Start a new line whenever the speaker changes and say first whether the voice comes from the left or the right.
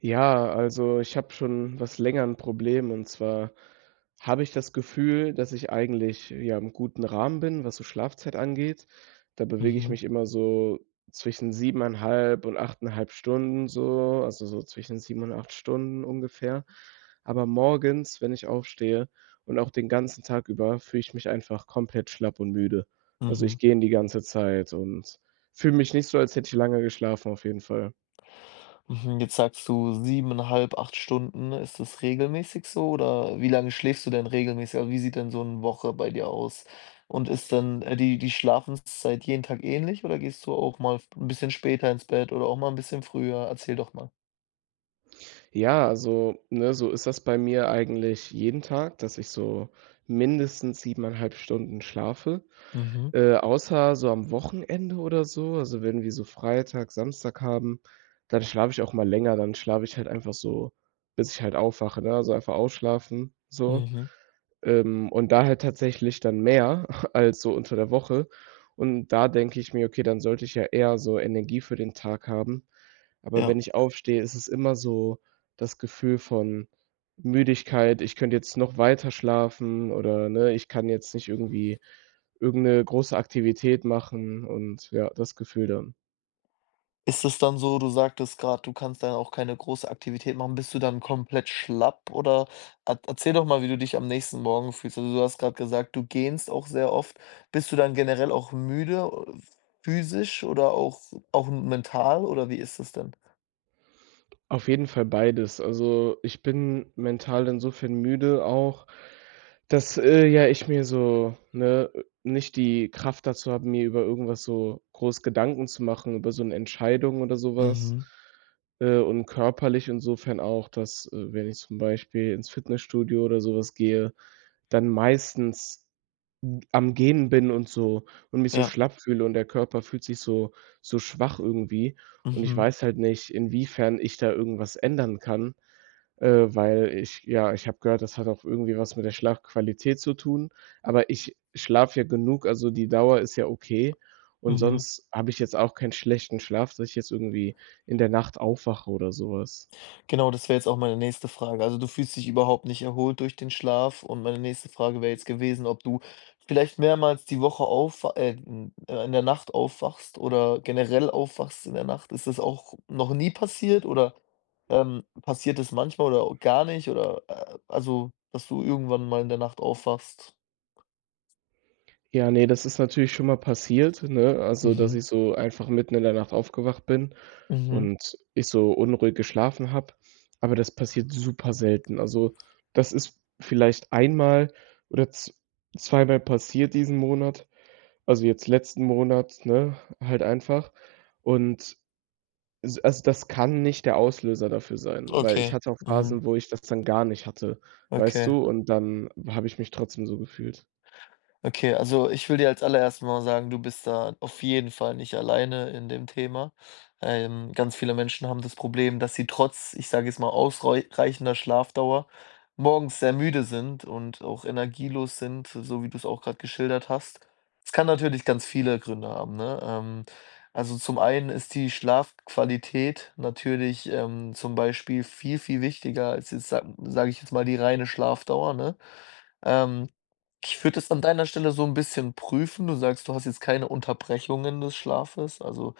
right: Ja, also ich habe schon was länger ein Problem und zwar habe ich das Gefühl, dass ich eigentlich, ja, im guten Rahmen bin, was so Schlafzeit angeht. Da bewege ich
left: Mhm,
right: mich immer so zwischen 7,5 und 8,5 Stunden so, also so zwischen 7 und 8 Stunden ungefähr. Aber morgens, wenn ich aufstehe und auch den ganzen Tag über, fühle ich mich einfach komplett schlapp und müde. Also
left: mhm,
right: ich gehe in die ganze Zeit und fühle mich nicht so, als hätte ich lange geschlafen auf jeden Fall.
left: mhm. Jetzt sagst du 7,5, 8 Stunden. Ist das regelmäßig so oder wie lange schläfst du denn regelmäßig? Also, wie sieht denn so eine Woche bei dir aus? Und ist dann, die Schlafenszeit jeden Tag ähnlich oder gehst du auch mal ein bisschen später ins Bett oder auch mal ein bisschen früher? Erzähl doch mal.
right: Ja, also, ne, so ist das bei mir eigentlich jeden Tag, dass ich so mindestens 7,5 Stunden schlafe,
left: Mhm,
right: außer so am Wochenende oder so. Also, wenn wir so Freitag, Samstag haben, dann schlafe ich auch mal länger. Dann schlafe ich halt einfach so, bis ich halt aufwache, ne? Also, einfach ausschlafen, so.
left: mhm,
right: Und da halt tatsächlich dann mehr als so unter der Woche. Und da denke ich mir: „Okay, dann sollte ich ja eher so Energie für den Tag haben.“ Aber
left: ja.
right: wenn ich aufstehe, ist es immer so das Gefühl von Müdigkeit, ich könnte jetzt noch weiter schlafen oder, ne, ich kann jetzt nicht irgendwie irgend 'ne große Aktivität machen und ja, das Gefühl dann.
left: Ist es dann so, du sagtest gerade, du kannst dann auch keine große Aktivität machen. Bist du dann komplett schlapp oder er erzähl doch mal, wie du dich am nächsten Morgen fühlst. Also, du hast gerade gesagt, du gähnst auch sehr oft. Bist du dann generell auch müde, physisch oder auch mental oder wie ist es denn?
right: Auf jeden Fall beides. Also, ich bin mental insofern müde auch, dass, ja, ich mir so ne, nicht die Kraft dazu habe, mir über irgendwas so groß Gedanken zu machen, über so 'ne Entscheidung oder so was.
left: Mhm.
right: Und körperlich insofern auch, dass, wenn ich zum Beispiel ins Fitnessstudio oder so was gehe, dann meistens am Gehen bin und so und mich so
left: Ja.
right: schlapp fühle und der Körper fühlt sich so so schwach irgendwie. Und ich
left: Mhm.
right: weiß halt nicht, inwiefern ich da irgendwas ändern kann. Weil ich ja, ich habe gehört, das hat auch irgendwie was mit der Schlafqualität zu tun, aber ich schlafe ja genug, also die Dauer ist ja okay. Und
left: Mhm.
right: sonst habe ich jetzt auch keinen schlechten Schlaf, dass ich jetzt irgendwie in der Nacht aufwache oder sowas.
left: Genau, das wäre jetzt auch meine nächste Frage. Also, du fühlst dich überhaupt nicht erholt durch den Schlaf und meine nächste Frage wäre jetzt gewesen, ob du vielleicht mehrmals die Woche auf n in der Nacht aufwachst oder generell aufwachst in der Nacht. Ist das auch noch nie passiert oder, passiert es manchmal oder au gar nicht oder, also, dass du irgendwann mal in der Nacht aufwachst?
right: Ja, ne, das ist natürlich schon mal passiert, ne? Also, dass
left: Mhm,
right: ich so einfach mitten in der Nacht aufgewacht bin
left: mhm,
right: und ich so unruhig geschlafen habe, aber das passiert super selten. Also, das ist vielleicht einmal oder z zweimal passiert diesen Monat. Also, jetzt letzten Monat, ne, halt einfach. Und s also, das kann nicht der Auslöser dafür sein, weil ich
left: okay,
right: hatte auch
left: mhm,
right: Phasen, wo ich das dann gar nicht hatte, weißt
left: okay.
right: du? Und dann habe ich mich trotzdem so gefühlt.
left: Okay, also ich will dir als allererstes mal sagen, du bist da auf jeden Fall nicht alleine in dem Thema. Ganz viele Menschen haben das Problem, dass sie trotz, ich sage jetzt mal, ausreichender Schlafdauer morgens sehr müde sind und auch energielos sind, so wie du es auch gerade geschildert hast. Es kann natürlich ganz viele Gründe haben, ne? Also zum einen ist die Schlafqualität natürlich zum Beispiel viel, viel wichtiger als jetzt, sag ich jetzt mal, die reine Schlafdauer, ne? Ähm, Ich würde es an deiner Stelle so ein bisschen prüfen. Du sagst, du hast jetzt keine Unterbrechungen des Schlafes, also,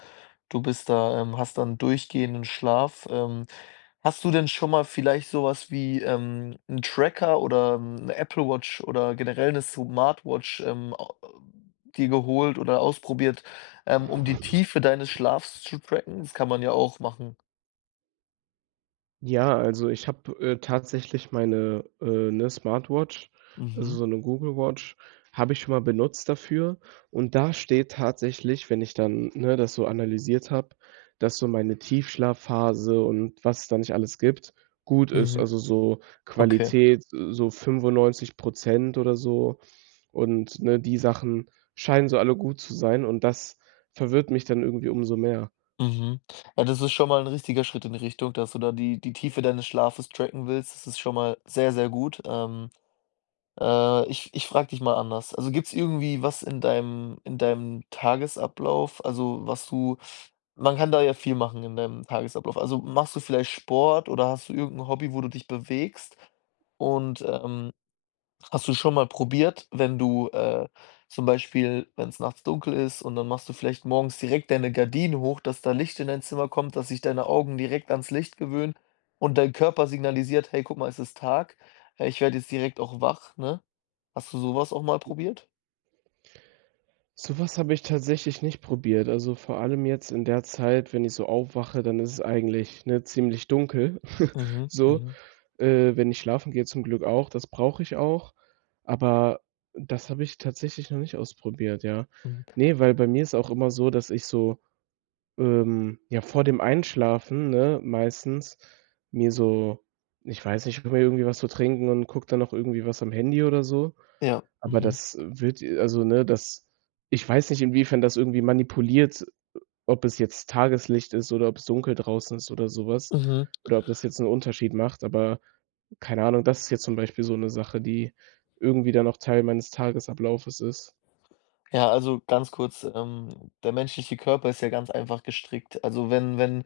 left: du bist da hast dann durchgehenden Schlaf. Hast du denn schon mal vielleicht sowas wie, 'n Tracker oder eine Apple Watch oder generell eine Smartwatch, au dir geholt oder ausprobiert, um die Tiefe deines Schlafs zu tracken? Das kann man ja auch machen.
right: Ja, also ich habe, tatsächlich meine, 'ne Smartwatch, also
left: Mhm,
right: so eine Google Watch, habe ich schon mal benutzt dafür und da steht tatsächlich, wenn ich dann, ne, das so analysiert habe, dass so meine Tiefschlafphase und was es da nicht alles gibt, gut ist.
left: mhm,
right: Also so
left: okay.
right: Qualität, so 95 oder so und, ne, die Sachen scheinen so alle gut zu sein und das verwirrt mich dann irgendwie umso mehr.
left: Mhm. Ja, das ist schon mal ein richtiger Schritt in die Richtung, dass du da die Tiefe deines Schlafes tracken willst. Das ist schon mal sehr, sehr gut. Ich frage dich mal anders. Also, gibt's irgendwie was in deinem Tagesablauf, also, was du man kann da ja viel machen in deinem Tagesablauf. Also, machst du vielleicht Sport oder hast du irgendein Hobby, wo du dich bewegst? Und, ähm Hast du schon mal probiert, wenn du, zum Beispiel wenn es nachts dunkel ist und dann machst du vielleicht morgens direkt deine Gardinen hoch, dass da Licht in dein Zimmer kommt, dass sich deine Augen direkt ans Licht gewöhnen und dein Körper signalisiert: „Hey, guck mal, es ist Tag. Ich werde jetzt direkt auch wach“, ne? Hast du sowas auch mal probiert?
right: So was habe ich tatsächlich nicht probiert. Also, vor allem jetzt in der Zeit, wenn ich so aufwache, dann ist es eigentlich, ne, ziemlich dunkel,
left: Mhm,
right: so.
left: mhm,
right: Wenn ich schlafen gehe zum Glück auch, das brauche ich auch, aber das habe ich tatsächlich noch nicht ausprobiert, ja.
left: mhm.
right: Ne, weil bei mir ist auch immer so, dass ich so, ja, vor dem Einschlafen, ne, meistens mir so, ich weiß nicht, ich hole mir irgendwie was zu trinken und gucke dann noch irgendwie was am Handy oder so,
left: Ja,
right: aber
left: mhm,
right: das wird also, ne, das, ich weiß nicht, inwiefern das irgendwie manipuliert, ob es jetzt Tageslicht ist oder ob's dunkel draußen ist oder so was
left: mhm.
right: oder ob das jetzt 'n Unterschied macht, aber keine Ahnung, das ist jetzt zum Beispiel so 'ne Sache, die irgendwie dann auch Teil meines Tagesablaufes ist.
left: Ja, also ganz kurz, der menschliche Körper ist ja ganz einfach gestrickt. Also, wenn wenn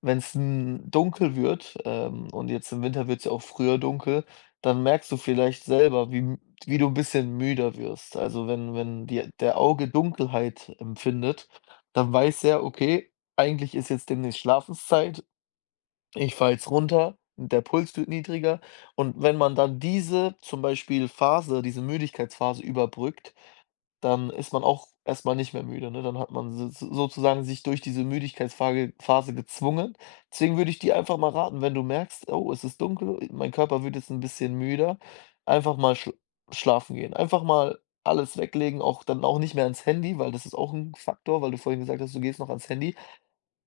left: Wenn es dunkel wird, und jetzt im Winter wird's ja auch früher dunkel, dann merkst du vielleicht selber, wie du ein bisschen müder wirst. Also, wenn dir der Auge Dunkelheit empfindet, dann weiß er: „Okay, eigentlich ist jetzt demnächst Schlafenszeit. Ich fahre jetzt runter, der Puls wird niedriger.“ Und wenn man dann diese zum Beispiel Phase, diese Müdigkeitsphase überbrückt, dann ist man auch erst mal nicht mehr müde, ne? Dann hat man so sozusagen sich durch diese Müdigkeitsphase Phase gezwungen. Deswegen würde ich dir einfach mal raten, wenn du merkst: „Oh, es ist dunkel, mein Körper wird jetzt ein bisschen müder“, einfach mal schlafen gehen. Einfach mal alles weglegen, auch dann auch nicht mehr ans Handy, weil das ist auch ein Faktor, weil du vorhin gesagt hast, du gehst noch ans Handy.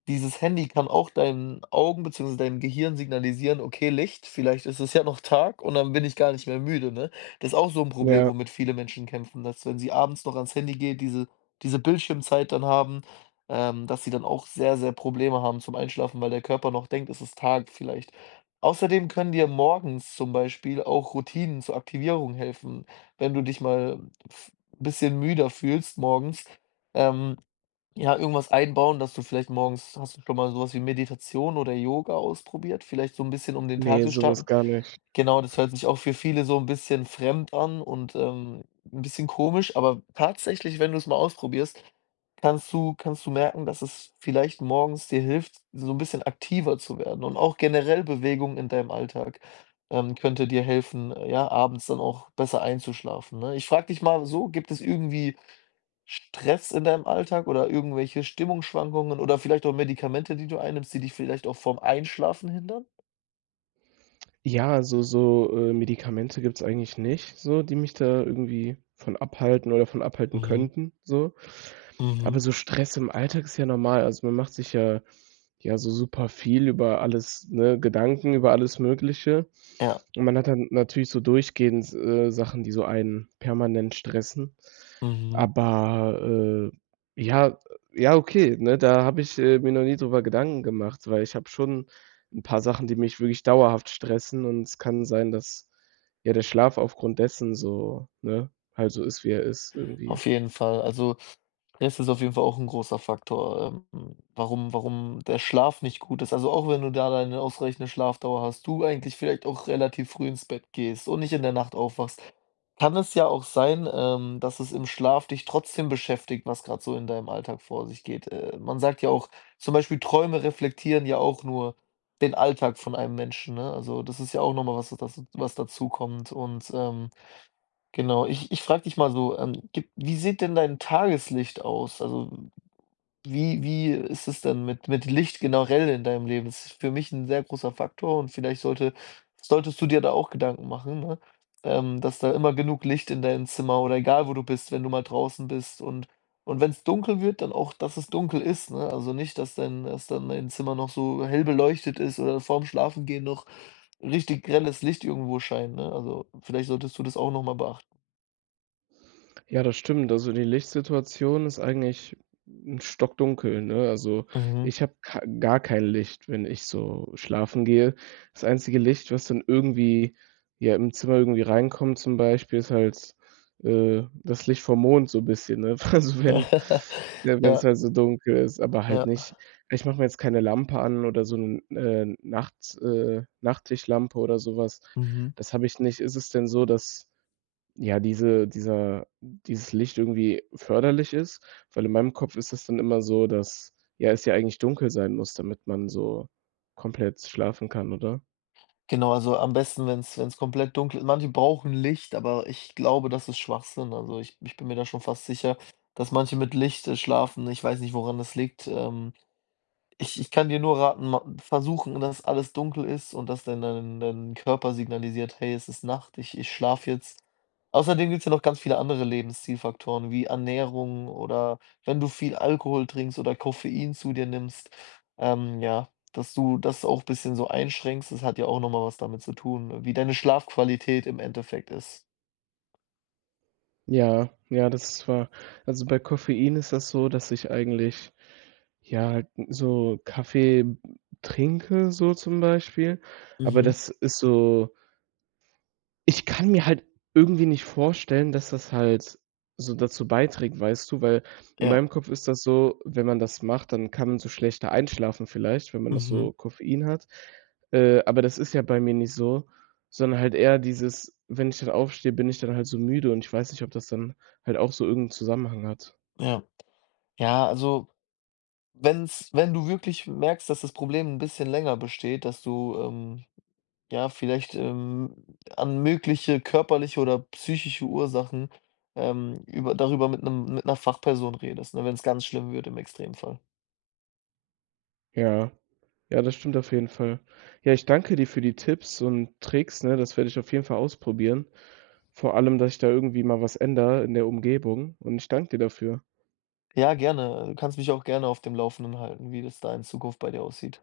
left: Dieses Handy kann auch deinen Augen beziehungsweise deinem Gehirn signalisieren: „Okay, Licht, vielleicht ist es ja noch Tag und dann bin ich gar nicht mehr müde“, ne? Das ist auch so ein Problem,
right: Ja,
left: womit viele Menschen kämpfen, dass wenn sie abends noch ans Handy geht, diese Bildschirmzeit dann haben, dass sie dann auch sehr, sehr Probleme haben zum Einschlafen, weil der Körper noch denkt, es ist Tag vielleicht. Außerdem können dir morgens zum Beispiel auch Routinen zur Aktivierung helfen, wenn du dich mal f bisschen müder fühlst morgens, ähm ja, irgendwas einbauen, dass du vielleicht morgens hast du schon mal sowas wie Meditation oder Yoga ausprobiert? Vielleicht so ein bisschen, um den Tag
right: ne,
left: zu
right: so was
left: starten?
right: gar nicht.
left: Genau, das hört sich auch für viele so ein bisschen fremd an und, 'n bisschen komisch, aber tatsächlich, wenn du es mal ausprobierst, kannst du merken, dass es vielleicht morgens dir hilft, so ein bisschen aktiver zu werden und auch generell Bewegung in deinem Alltag, könnte dir helfen, ja, abends dann auch besser einzuschlafen, ne? Ich frage dich mal so, gibt es irgendwie Stress in deinem Alltag oder irgendwelche Stimmungsschwankungen oder vielleicht auch Medikamente, die du einnimmst, die dich vielleicht auch vorm Einschlafen hindern?
right: Ja, so so, Medikamente gibt's eigentlich nicht so, die mich da irgendwie von abhalten oder von abhalten
left: Mhm,
right: könnten, so. Aber
left: mhm,
right: so Stress im Alltag ist ja normal. Also, man macht sich ja ja so super viel über alles, ne, Gedanken über alles Mögliche.
left: ja.
right: Und man hat dann natürlich so durchgehend, Sachen, die so einen permanent stressen.
left: Mhm.
right: Aber, äh, ja ja, okay, ne, da habe ich, mir noch nie drüber Gedanken gemacht, weil ich habe schon ein paar Sachen, die mich wirklich dauerhaft stressen und es kann sein, dass, ja, der Schlaf aufgrund dessen so, ne, halt so ist, wie er ist irgendwie.
left: Auf jeden Fall. Also, Stress ist auf jeden Fall auch ein großer Faktor, warum der Schlaf nicht gut ist. Also, auch wenn du da deine ausreichende Schlafdauer hast, du eigentlich vielleicht auch relativ früh ins Bett gehst und nicht in der Nacht aufwachst, kann es ja auch sein, dass es im Schlaf dich trotzdem beschäftigt, was gerade so in deinem Alltag vor sich geht. Man sagt ja auch zum Beispiel, Träume reflektieren ja auch nur den Alltag von einem Menschen, ne? Also, das ist ja auch nochmal was, das was dazukommt und. Genau, ich frage dich mal so, gibt wie sieht denn dein Tageslicht aus? Also, wie ist es denn mit Licht generell in deinem Leben? Das ist für mich ein sehr großer Faktor und vielleicht solltest du dir da auch Gedanken machen, ne, dass da immer genug Licht in deinem Zimmer oder egal, wo du bist, wenn du mal draußen bist und wenn es dunkel wird, dann auch, dass es dunkel ist, ne? Also, nicht, dass dein dass dann dein Zimmer noch so hell beleuchtet ist oder vorm Schlafengehen noch richtig grelles Licht irgendwo scheint, ne? Also, vielleicht solltest du das auch noch mal beachten.
right: Ja, das stimmt. Also, die Lichtsituation ist eigentlich 'n stockdunkel, ne? Also,
left: Mhm.
right: ich habe ka gar kein Licht, wenn ich so schlafen gehe. Das einzige Licht, was dann irgendwie ja, im Zimmer irgendwie reinkommt zum Beispiel, ist halt, das Licht vom Mond so ein bisschen, ne? Also, wenn ja, wenn es
left: Ja,
right: halt so dunkel ist, aber halt
left: ja.
right: nicht, ich mache mir jetzt keine Lampe an oder so eine Nachts Nachttischlampe oder sowas.
left: Mhm.
right: Das habe ich nicht. Ist es denn so, dass ja, dieses Licht irgendwie förderlich ist, weil in meinem Kopf ist es dann immer so, dass ja, es ja eigentlich dunkel sein muss, damit man so komplett schlafen kann, oder?
left: Genau, also am besten, wenn es komplett dunkel ist. Manche brauchen Licht, aber ich glaube, das ist Schwachsinn. Also ich bin mir da schon fast sicher, dass manche mit Licht, schlafen. Ich weiß nicht, woran das liegt. Ich kann dir nur raten, ma versuchen, dass alles dunkel ist und dass dein Körper signalisiert: „Hey, es ist Nacht, ich schlafe jetzt.“ Außerdem gibt's ja noch ganz viele andere Lebenszielfaktoren wie Ernährung oder wenn du viel Alkohol trinkst oder Koffein zu dir nimmst, ja, dass du das auch ein bisschen so einschränkst. Das hat ja auch noch mal was damit zu tun, wie deine Schlafqualität im Endeffekt ist.
right: Ja, ja, das war also, bei Koffein ist das so, dass ich eigentlich, ja, halt so Kaffee trinke so zum Beispiel, aber
left: Mhm.
right: das ist so, ich kann mir halt irgendwie nicht vorstellen, dass das halt so dazu beiträgt, weißt du? Weil in
left: Ja.
right: meinem Kopf ist das so, wenn man das macht, dann kann man so schlechter einschlafen vielleicht, wenn man noch
left: Mhm.
right: so Koffein hat. Aber das ist ja bei mir nicht so, sondern halt eher dieses, wenn ich dann aufstehe, bin ich dann halt so müde und ich weiß nicht, ob das dann halt auch so irgendeinen Zusammenhang hat.
left: Ja. Ja, also wenn du wirklich merkst, dass das Problem ein bisschen länger besteht, dass du, ja, vielleicht, an mögliche körperliche oder psychische Ursachen, über darüber mit einer Fachperson redest, ne, wenn es ganz schlimm wird im Extremfall.
right: Ja. Ja, das stimmt auf jeden Fall. Ja, ich danke dir für die Tipps und Tricks, ne? Das werde ich auf jeden Fall ausprobieren. Vor allem, dass ich da irgendwie mal was ändere in der Umgebung und ich danke dir dafür.
left: Ja, gerne. Du kannst mich auch gerne auf dem Laufenden halten, wie das da in Zukunft bei dir aussieht.